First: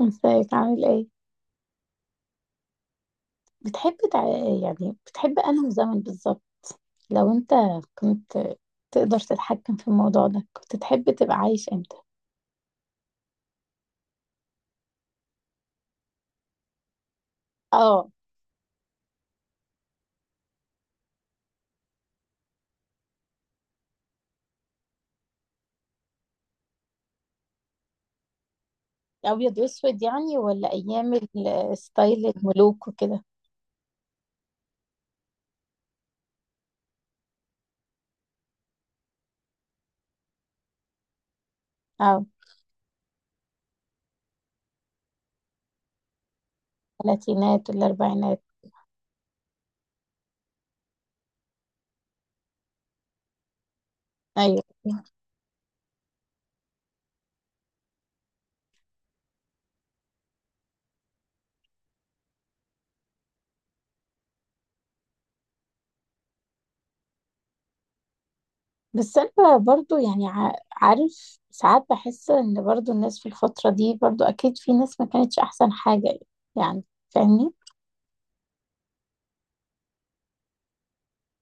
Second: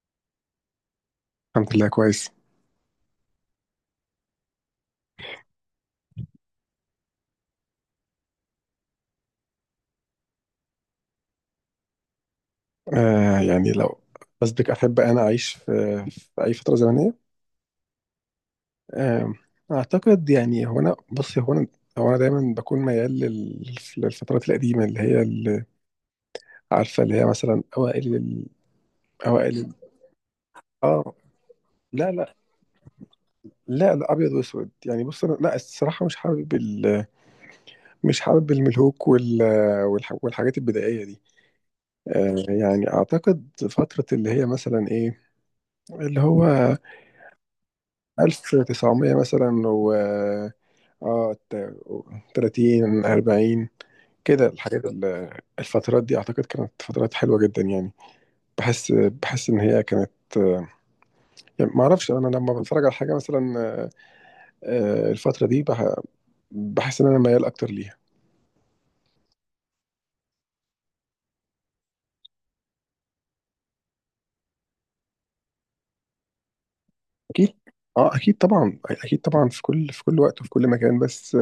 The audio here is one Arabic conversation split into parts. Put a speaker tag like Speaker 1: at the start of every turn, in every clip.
Speaker 1: ازيك عامل ايه؟
Speaker 2: الحمد لله كويس.
Speaker 1: بتحب تع... يعني بتحب انهي زمن بالظبط؟ لو انت كنت تقدر تتحكم في الموضوع ده كنت تحب تبقى عايش امتى؟
Speaker 2: يعني لو بس بك أحب أنا أعيش في أي فترة زمنية.
Speaker 1: اه،
Speaker 2: آه أعتقد يعني هو أنا بصي هو أنا هو أنا دايما بكون ميال للفترات القديمة، اللي هي، اللي عارفة، اللي هي مثلا أوائل ال- أوائل
Speaker 1: ابيض
Speaker 2: ال-
Speaker 1: واسود يعني ولا
Speaker 2: آه
Speaker 1: ايام
Speaker 2: لا
Speaker 1: ستايل
Speaker 2: لا،
Speaker 1: الملوك وكده؟
Speaker 2: لا لا، أبيض وأسود يعني. بص، أنا لا الصراحة مش حابب مش حابب الملهوك والحاجات البدائية دي.
Speaker 1: اه،
Speaker 2: يعني أعتقد فترة اللي هي مثلا إيه، اللي هو
Speaker 1: الثلاثينات والاربعينات.
Speaker 2: 1900 مثلا، اه تا- 30 40، كده
Speaker 1: ايوه،
Speaker 2: الحاجات الفترات دي اعتقد كانت فترات حلوه جدا يعني. بحس ان هي كانت، يعني ما اعرفش. انا لما بتفرج على حاجه مثلا الفتره دي بحس ان انا ميال اكتر ليها.
Speaker 1: بس انا برضو يعني عارف ساعات بحس ان برضو الناس في الفترة دي برضو اكيد في ناس ما كانتش احسن حاجة، يعني فاهمني؟
Speaker 2: اكيد. اه اكيد طبعا، اكيد طبعا، في كل وقت وفي كل مكان. بس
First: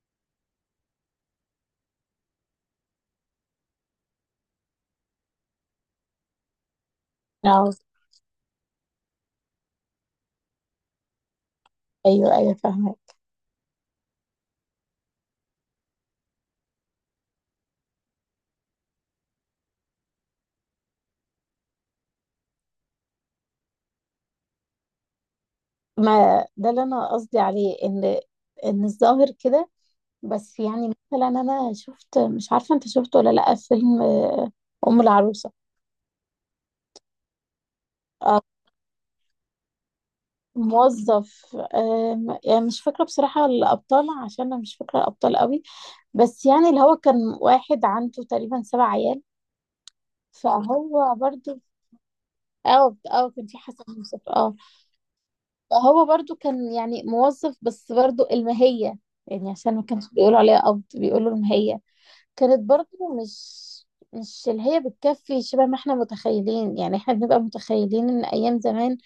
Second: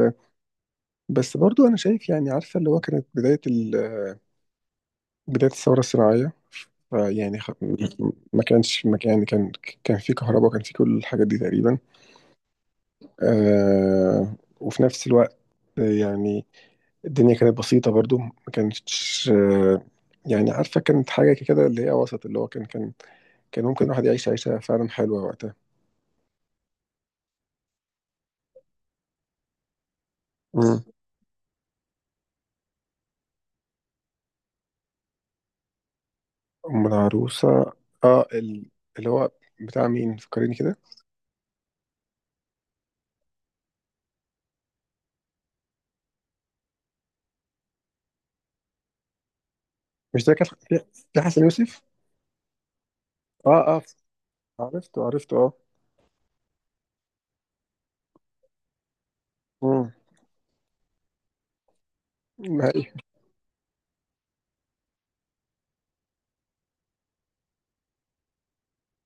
Speaker 2: بس برضو انا شايف، يعني عارفه اللي هو كانت بدايه الثوره الصناعيه يعني
Speaker 1: اه،
Speaker 2: ما كان يعني كان في كهرباء وكان في كل الحاجات دي تقريبا.
Speaker 1: ايوه ايوه، فاهمة.
Speaker 2: وفي نفس الوقت آه، يعني الدنيا كانت بسيطة برضو، ما كانتش يعني عارفة كانت حاجة كده، اللي هي وسط، اللي هو كان ممكن الواحد يعيش عيشة فعلا حلوة وقتها.
Speaker 1: ما ده اللي انا قصدي عليه، ان الظاهر كده. بس
Speaker 2: مم.
Speaker 1: يعني مثلا انا شفت، مش عارفه انت شفته ولا لا، فيلم ام العروسه.
Speaker 2: أم العروسة. اه
Speaker 1: آه،
Speaker 2: ال- اللي هو بتاع مين، فكريني كده.
Speaker 1: موظف، يعني مش فاكره بصراحه الابطال، عشان انا مش فاكره الابطال قوي. بس يعني اللي هو كان واحد عنده تقريبا سبع عيال،
Speaker 2: مش ده كان في،
Speaker 1: فهو
Speaker 2: في حسن
Speaker 1: برضو.
Speaker 2: يوسف.
Speaker 1: اه اه، كان في
Speaker 2: اه، اه،
Speaker 1: حسن يوسف، اه.
Speaker 2: عرفته عرفته، اه.
Speaker 1: فهو برضو كان يعني موظف، بس برضو المهيه، يعني عشان ما
Speaker 2: مم.
Speaker 1: كانش بيقولوا عليها قبض بيقولوا المهيه، كانت
Speaker 2: ما هي-
Speaker 1: برضه مش اللي هي بتكفي شبه ما احنا متخيلين. يعني احنا بنبقى متخيلين ان ايام زمان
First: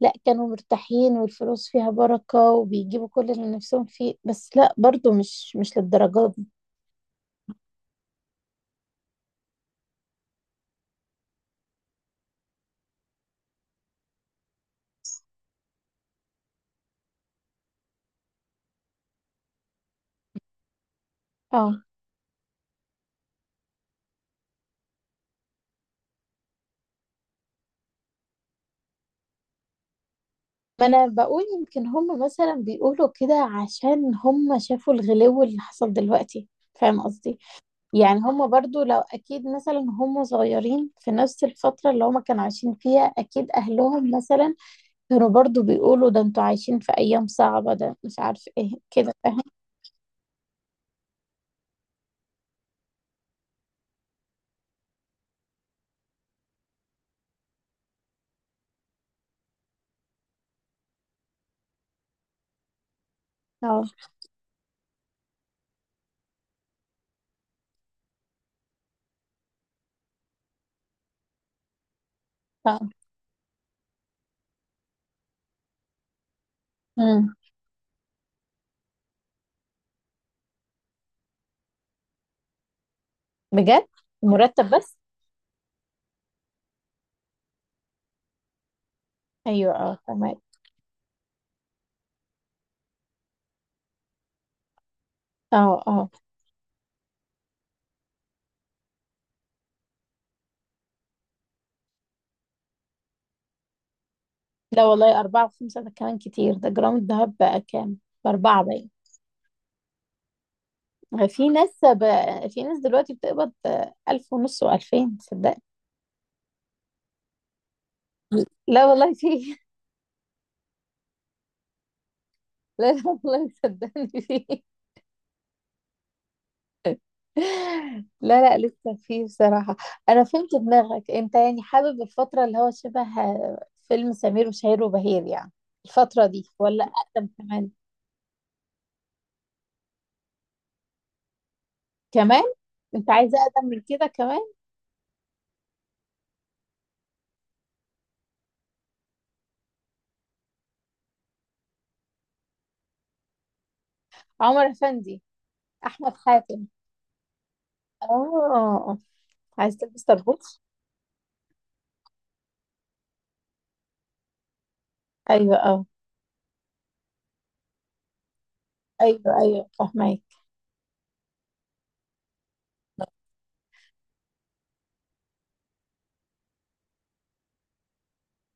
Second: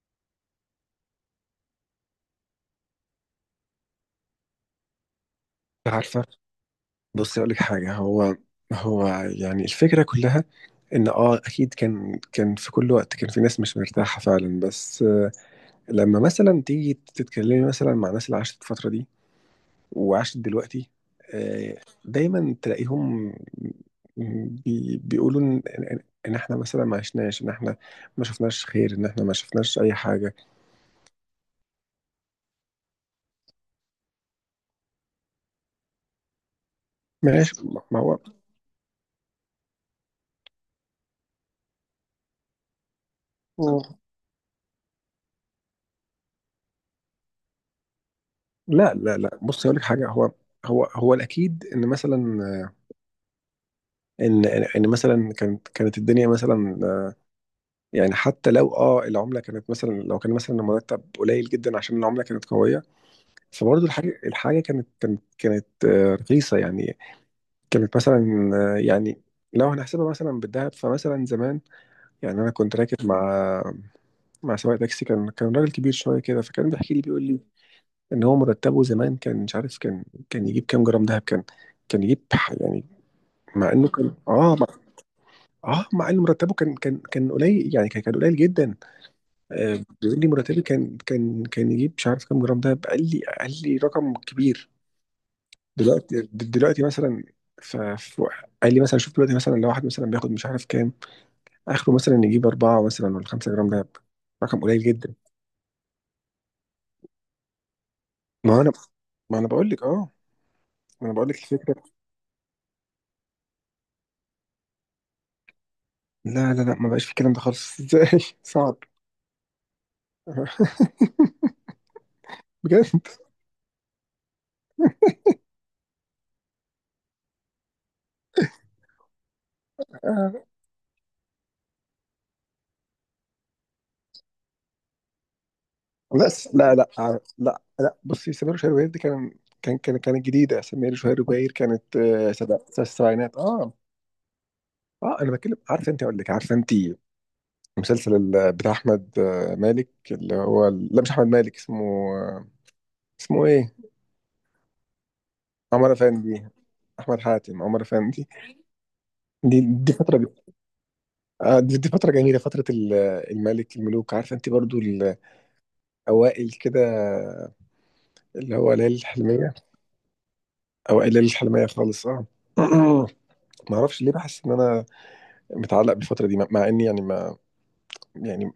Speaker 1: لا، كانوا مرتاحين والفلوس فيها بركة وبيجيبوا كل اللي نفسهم فيه، بس لا برضه مش
Speaker 2: عارفة،
Speaker 1: للدرجة دي.
Speaker 2: بصي أقول لك حاجة. هو هو يعني الفكرة كلها ان اه اكيد كان في كل وقت، كان في ناس مش مرتاحه فعلا، بس لما مثلا تيجي تتكلمي مثلا مع الناس اللي عاشت الفتره دي وعاشت دلوقتي، آه،
Speaker 1: اه.
Speaker 2: دايما تلاقيهم بيقولوا ان ان إن احنا مثلا ما عشناش، ان احنا ما شفناش خير، ان احنا ما شفناش اي حاجه.
Speaker 1: ما انا بقول يمكن هم مثلا بيقولوا كده عشان هم شافوا الغلو اللي حصل دلوقتي، فاهم قصدي؟
Speaker 2: ماشي. ما هو
Speaker 1: يعني هم برضو لو اكيد مثلا هم صغيرين في نفس الفترة اللي هم كانوا عايشين فيها، اكيد اهلهم مثلا كانوا برضو بيقولوا ده انتوا عايشين في ايام صعبة، ده مش عارف ايه
Speaker 2: لا
Speaker 1: كده،
Speaker 2: لا لا.
Speaker 1: فاهم؟
Speaker 2: بص، هقول لك حاجه. هو الاكيد ان مثلا ان ان إن مثلا كانت الدنيا مثلا، يعني حتى لو العمله كانت مثلا، لو كان مثلا المرتب قليل جدا عشان العمله كانت قويه، فبرضه
Speaker 1: اه
Speaker 2: الحاجه كانت رخيصه يعني. كانت مثلا لو هنحسبها مثلا بالذهب فمثلا زمان، يعني انا كنت
Speaker 1: اه.
Speaker 2: راكب مع، مع سواق تاكسي، كان راجل كبير شويه كده، فكان بيحكي لي بيقول
Speaker 1: امم.
Speaker 2: لي ان هو مرتبه زمان كان مش عارف، كان يجيب كام جرام دهب. كان كان يجيب ح- يعني مع
Speaker 1: بجد.
Speaker 2: انه كان
Speaker 1: مرتب
Speaker 2: مع،
Speaker 1: بس.
Speaker 2: اه مع انه مرتبه كان قليل، يعني كان قليل جدا.
Speaker 1: ايوه
Speaker 2: آه،
Speaker 1: اه،
Speaker 2: بيقول لي
Speaker 1: تمام.
Speaker 2: مرتبي كان يجيب مش عارف كام جرام. ده قال لي، قال لي رقم كبير.
Speaker 1: اه اه،
Speaker 2: دلوقتي مثلا، ف ف- قال لي مثلا شوف، دلوقتي مثلا لو واحد مثلا بياخد مش عارف كام، اخره مثلا يجيب أربعة مثلا ولا خمسة جرام دهب، رقم قليل
Speaker 1: لا
Speaker 2: جدا.
Speaker 1: والله، 4 و5 ده كمان كتير، ده جرام الذهب بقى كام؟
Speaker 2: ما
Speaker 1: بأربعة
Speaker 2: انا
Speaker 1: باين.
Speaker 2: ما انا بقول لك، ما انا بقول لك
Speaker 1: في
Speaker 2: الفكره.
Speaker 1: ناس بقى، في ناس دلوقتي بتقبض 1500 و2000، صدقني.
Speaker 2: لا لا لا، ما بقاش في الكلام ده خالص. ازاي؟ صعب.
Speaker 1: لا والله، في
Speaker 2: بجد.
Speaker 1: لا لا والله، صدقني في. لا لا، لسه فيه بصراحة. أنا
Speaker 2: آه.
Speaker 1: فهمت دماغك أنت، يعني حابب الفترة اللي هو شبه فيلم سمير وشهير وبهير يعني؟ الفترة
Speaker 2: لا
Speaker 1: دي
Speaker 2: لا
Speaker 1: ولا
Speaker 2: لا
Speaker 1: أقدم
Speaker 2: لا
Speaker 1: كمان؟
Speaker 2: لا. بصي، سمير وشهير وبهير دي كان كان كان كانت جديده. سمير وشهير وبهير كانت
Speaker 1: كمان. أنت عايز
Speaker 2: الـ70ات،
Speaker 1: أقدم
Speaker 2: اه.
Speaker 1: من كده كمان؟
Speaker 2: اه انا بتكلم، عارفه انت، اقول لك، عارفه انت المسلسل بتاع احمد مالك، اللي هو لا مش احمد مالك اسمه، آه، اسمه ايه،
Speaker 1: عمر أفندي.
Speaker 2: عمر
Speaker 1: أحمد
Speaker 2: افندي.
Speaker 1: حاتم.
Speaker 2: احمد حاتم، عمر افندي.
Speaker 1: آه.
Speaker 2: دي
Speaker 1: عايز
Speaker 2: دي
Speaker 1: تلبس
Speaker 2: فتره ج-
Speaker 1: طربوش؟
Speaker 2: دي, دي فتره جميله، فتره الملك، الملوك، عارفه انت برضو
Speaker 1: أيوه أه.
Speaker 2: الاوائل كده، اللي هو ليالي
Speaker 1: أيوه
Speaker 2: الحلميه،
Speaker 1: أيوه، فاهمك.
Speaker 2: اوائل ليالي الحلميه خالص، اه. ما اعرفش ليه بحس ان انا متعلق بالفتره دي، مع اني يعني ما، يعني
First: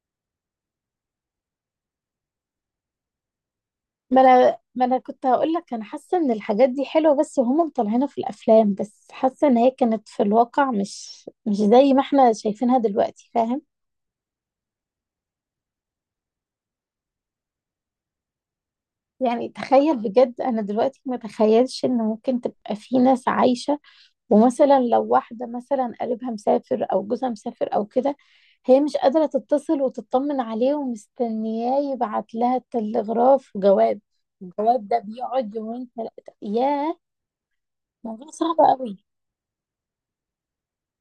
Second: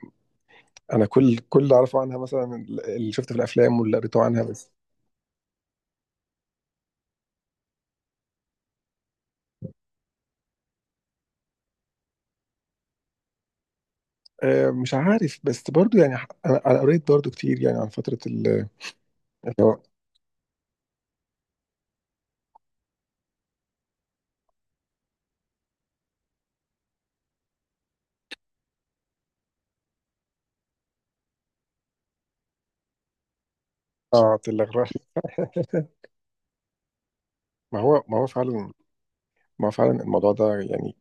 Speaker 2: انا كل اللي اعرفه عنها مثلا اللي شفته في الافلام واللي
Speaker 1: ما
Speaker 2: قريته عنها
Speaker 1: أنا
Speaker 2: بس.
Speaker 1: ما أنا كنت هقول لك، أنا حاسة إن الحاجات دي حلوة بس هما مطلعينها في الأفلام بس، حاسة إن هي كانت في الواقع مش زي ما إحنا شايفينها دلوقتي، فاهم؟
Speaker 2: مش عارف، بس برضو يعني انا قريت برضو كتير يعني عن فتره
Speaker 1: يعني
Speaker 2: اللي هو.
Speaker 1: تخيل بجد، انا دلوقتي ما تخيلش ان ممكن تبقى في ناس عايشة، ومثلا لو واحدة مثلا قريبها مسافر او جوزها مسافر او كده، هي مش قادرة تتصل وتطمن عليه، ومستنياه يبعت لها تلغراف وجواب،
Speaker 2: اه الاغراق.
Speaker 1: الجواب ده بيقعد يومين ثلاثة، ياه.
Speaker 2: ما هو
Speaker 1: موضوع صعب
Speaker 2: فعلا،
Speaker 1: قوي.
Speaker 2: ما هو فعلا الموضوع ده يعني،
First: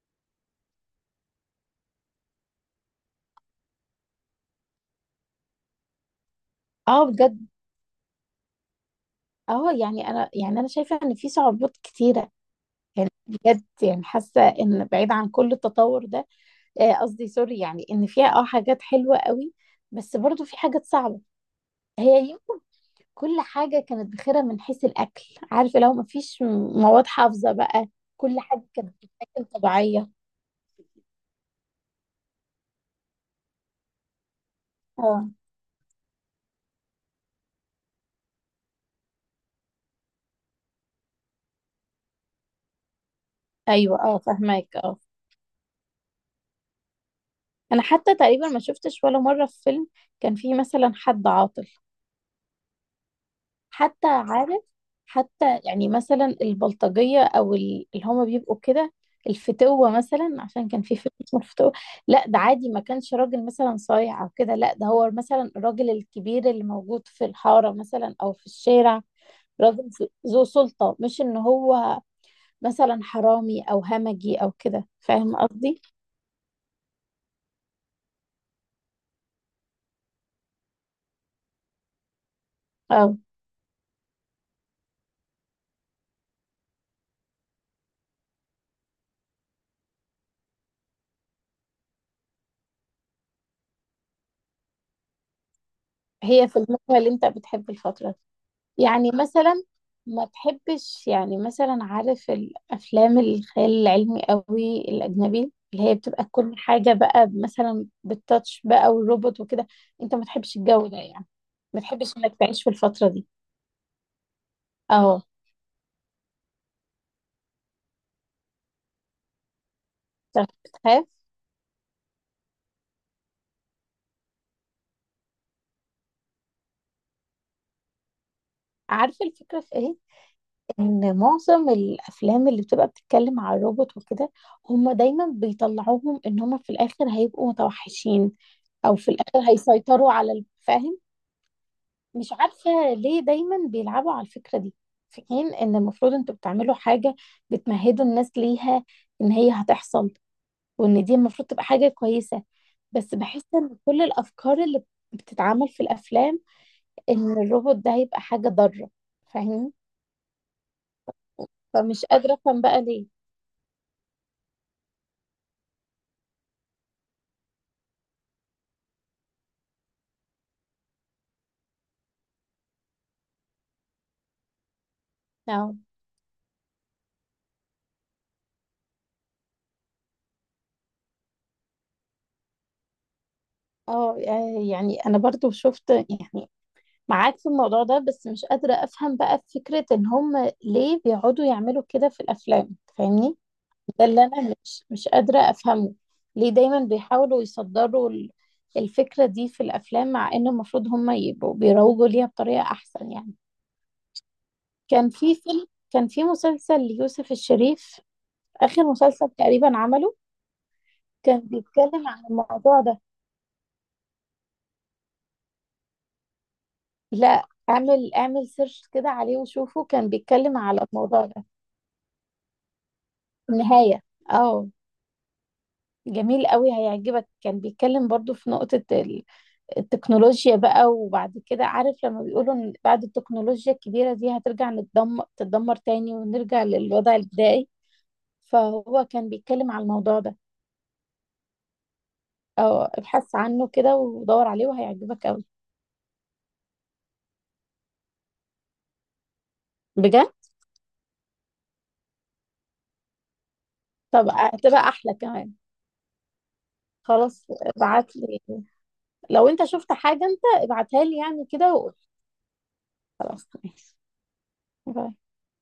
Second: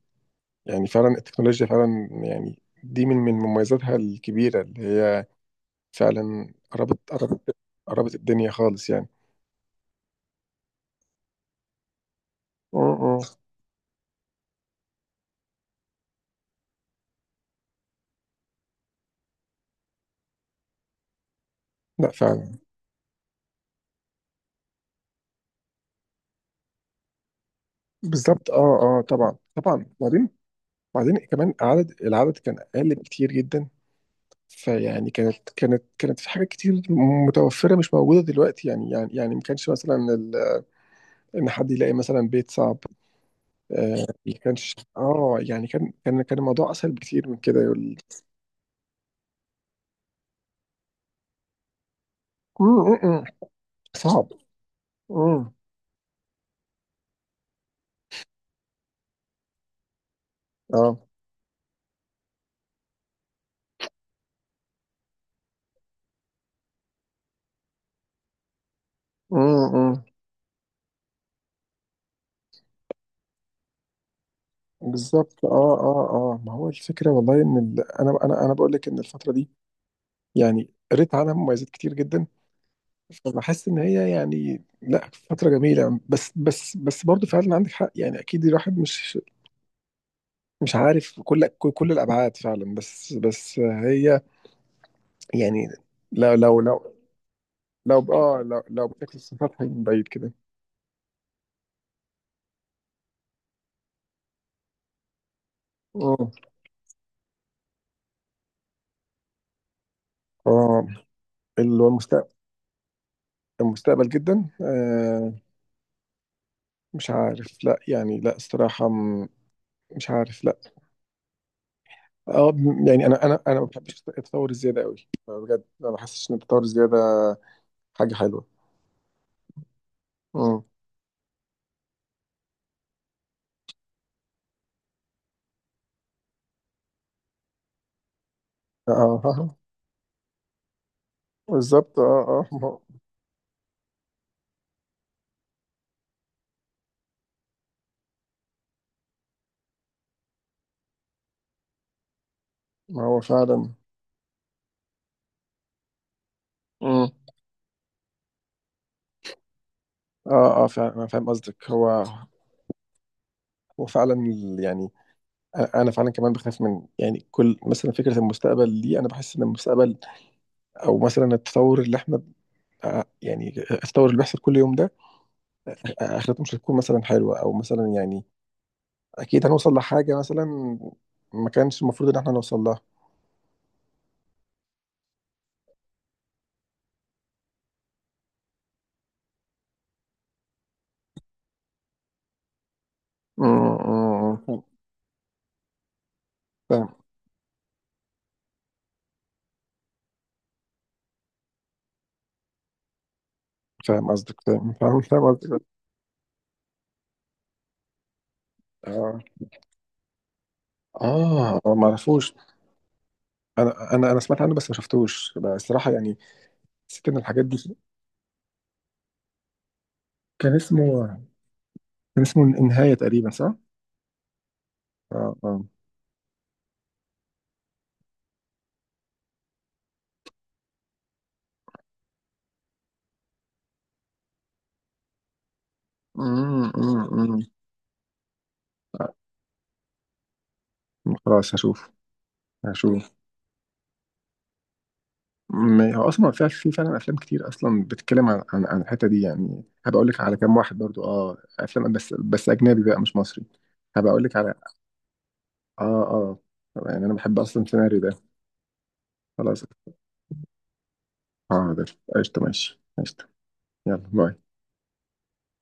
Speaker 2: يعني فعلا التكنولوجيا فعلا يعني دي من مميزاتها الكبيره اللي هي فعلا
Speaker 1: اه
Speaker 2: قربت،
Speaker 1: بجد.
Speaker 2: قربت الدنيا خالص يعني.
Speaker 1: اه، يعني انا شايفة ان في صعوبات كتيرة،
Speaker 2: م-
Speaker 1: يعني
Speaker 2: م.
Speaker 1: بجد، يعني حاسة ان بعيد عن كل التطور ده. قصدي سوري، يعني ان فيها حاجات حلوه قوي، بس برضو في حاجات صعبه.
Speaker 2: لا
Speaker 1: هي
Speaker 2: فعلا.
Speaker 1: يمكن كل حاجه كانت بخيرة من حيث الاكل، عارفه، لو ما فيش مواد حافظه بقى، كل
Speaker 2: بالظبط،
Speaker 1: حاجه
Speaker 2: اه
Speaker 1: كانت
Speaker 2: اه، طبعا
Speaker 1: بتتاكل
Speaker 2: طبعا
Speaker 1: طبيعيه.
Speaker 2: بعدين، بعدين كمان عدد، العدد كان اقل بكتير جدا. فيعني
Speaker 1: اه،
Speaker 2: كانت في حاجات كتير متوفرة مش موجودة دلوقتي، يعني يعني ما كانش مثلا إن حد يلاقي مثلا بيت صعب.
Speaker 1: ايوه
Speaker 2: آه
Speaker 1: اه،
Speaker 2: ما كانش،
Speaker 1: فهماك، اه.
Speaker 2: اه يعني كان الموضوع أسهل بكتير من كده
Speaker 1: انا
Speaker 2: يقول.
Speaker 1: حتى تقريبا ما شفتش ولا مره في فيلم كان فيه مثلا حد عاطل،
Speaker 2: مم، مم، مم،
Speaker 1: حتى
Speaker 2: صعب.
Speaker 1: عارف،
Speaker 2: مم،
Speaker 1: حتى يعني مثلا البلطجية أو اللي هما بيبقوا كده، الفتوة مثلا، عشان كان في
Speaker 2: اه.
Speaker 1: فيلم اسمه الفتوة، لا ده عادي، ما كانش راجل مثلا صايع أو كده، لا ده هو مثلا الراجل الكبير اللي موجود في الحارة مثلا أو في الشارع،
Speaker 2: مم،
Speaker 1: راجل
Speaker 2: مم.
Speaker 1: ذو سلطة، مش إن هو مثلا حرامي أو همجي أو كده، فاهم
Speaker 2: بالظبط،
Speaker 1: قصدي؟
Speaker 2: ما هو الفكرة والله إن أنا بقول لك إن الفترة دي يعني قريت عنها مميزات كتير جدا.
Speaker 1: أو
Speaker 2: فبحس إن هي، يعني لا فترة جميلة، بس برضه فعلا عندك حق يعني. أكيد الواحد مش عارف كل الابعاد فعلا، بس بس هي يعني، لو
Speaker 1: هي في
Speaker 2: لو
Speaker 1: المجمل
Speaker 2: لو
Speaker 1: اللي أنت بتحب
Speaker 2: لو
Speaker 1: الفترة؟
Speaker 2: اه لو لو
Speaker 1: يعني
Speaker 2: بشكل
Speaker 1: مثلا
Speaker 2: سطحي من بعيد
Speaker 1: ما
Speaker 2: كده.
Speaker 1: بحبش يعني، مثلا، عارف الافلام الخيال العلمي قوي الاجنبي، اللي هي بتبقى
Speaker 2: اه
Speaker 1: كل حاجه بقى مثلا بالتاتش بقى والروبوت وكده، انت ما تحبش
Speaker 2: اه.
Speaker 1: الجو ده يعني؟ ما
Speaker 2: اللي هو
Speaker 1: تحبش
Speaker 2: المستقبل.
Speaker 1: انك تعيش في الفتره دي؟
Speaker 2: المستقبل جدا
Speaker 1: اه،
Speaker 2: آه. مش عارف، لا يعني، لا الصراحة مش عارف لا.
Speaker 1: بتخاف؟
Speaker 2: يعني انا ما بحبش التطور الزيادة قوي بجد، ما بحسش ان التطور الزيادة حاجة حلوة.
Speaker 1: عارفه الفكره في ايه؟
Speaker 2: امم
Speaker 1: ان معظم الافلام اللي بتبقى بتتكلم على الروبوت وكده، هم دايما بيطلعوهم ان هم في الاخر هيبقوا متوحشين، او في
Speaker 2: اه.
Speaker 1: الاخر هيسيطروا على الفاهم.
Speaker 2: بالظبط،
Speaker 1: مش
Speaker 2: ما
Speaker 1: عارفة
Speaker 2: هو،
Speaker 1: ليه دايما بيلعبوا على الفكرة دي، في حين ان المفروض انتوا بتعملوا حاجة بتمهدوا الناس ليها ان هي هتحصل، وان دي المفروض تبقى حاجة كويسة، بس بحس
Speaker 2: فعلا.
Speaker 1: ان كل الافكار اللي بتتعمل في الافلام
Speaker 2: امم
Speaker 1: ان الروبوت ده هيبقى حاجة ضارة، فاهمين؟
Speaker 2: اه اه فعلا انا فاهم قصدك. هو
Speaker 1: فمش قادرة افهم بقى ليه.
Speaker 2: وفعلا ال- يعني أ- انا فعلا كمان بخاف من، يعني كل مثلا فكره المستقبل دي. انا بحس ان المستقبل او مثلا التطور اللي احنا يعني التطور اللي بيحصل كل يوم ده،
Speaker 1: اه
Speaker 2: اخرته مش هتكون مثلا حلوه، او مثلا يعني اكيد هنوصل لحاجه مثلا ما كانش المفروض ان احنا نوصل لها.
Speaker 1: اه، يعني انا برضو شفت يعني، معاك في الموضوع ده، بس مش قادرة افهم بقى فكرة ان هم ليه بيقعدوا يعملوا كده في الافلام، فاهمني؟
Speaker 2: م-
Speaker 1: ده اللي
Speaker 2: م-
Speaker 1: انا،
Speaker 2: م.
Speaker 1: مش قادرة افهمه، ليه دايما
Speaker 2: فاهم،
Speaker 1: بيحاولوا يصدروا الفكرة دي في الافلام، مع ان المفروض هم يبقوا بيروجوا ليها بطريقة احسن يعني.
Speaker 2: فاهم قصدك، فاهم فاهم فاهم قصدك.
Speaker 1: كان في مسلسل ليوسف الشريف، اخر
Speaker 2: اه
Speaker 1: مسلسل تقريبا عمله، كان
Speaker 2: اه ما
Speaker 1: بيتكلم عن
Speaker 2: اعرفوش.
Speaker 1: الموضوع ده.
Speaker 2: انا سمعت عنه بس ما شفتوش بقى الصراحه يعني، حسيت ان الحاجات
Speaker 1: لا،
Speaker 2: دي.
Speaker 1: اعمل سيرش كده عليه وشوفه، كان
Speaker 2: كان
Speaker 1: بيتكلم على
Speaker 2: اسمه،
Speaker 1: الموضوع ده.
Speaker 2: كان اسمه النهايه تقريبا صح؟
Speaker 1: النهاية، اه،
Speaker 2: اه، اه.
Speaker 1: جميل قوي هيعجبك، كان بيتكلم برضو في نقطة التكنولوجيا بقى، وبعد كده عارف لما بيقولوا ان بعد التكنولوجيا الكبيرة دي هترجع، تتدمر تاني ونرجع
Speaker 2: أمم، أمم،
Speaker 1: للوضع
Speaker 2: أمم.
Speaker 1: البدائي، فهو كان بيتكلم على الموضوع ده،
Speaker 2: خلاص هشوف.
Speaker 1: او
Speaker 2: هشوف.
Speaker 1: ابحث عنه كده ودور عليه، وهيعجبك قوي،
Speaker 2: هو اصلا في، في فعلا افلام كتير اصلا بتتكلم عن الحته دي يعني. هبقى اقول لك
Speaker 1: بجد.
Speaker 2: على كام واحد برضو افلام، بس بس اجنبي بقى مش مصري. هبقى اقول
Speaker 1: طب
Speaker 2: لك على.
Speaker 1: هتبقى احلى كمان.
Speaker 2: اه اه. يعني انا بحب
Speaker 1: خلاص،
Speaker 2: اصلا السيناريو ده.
Speaker 1: ابعت لي، لو انت
Speaker 2: خلاص.
Speaker 1: شفت حاجة انت ابعتها لي يعني
Speaker 2: اه
Speaker 1: كده،
Speaker 2: ده
Speaker 1: وقول.
Speaker 2: قشطه، ماشي قشطه. يلا باي.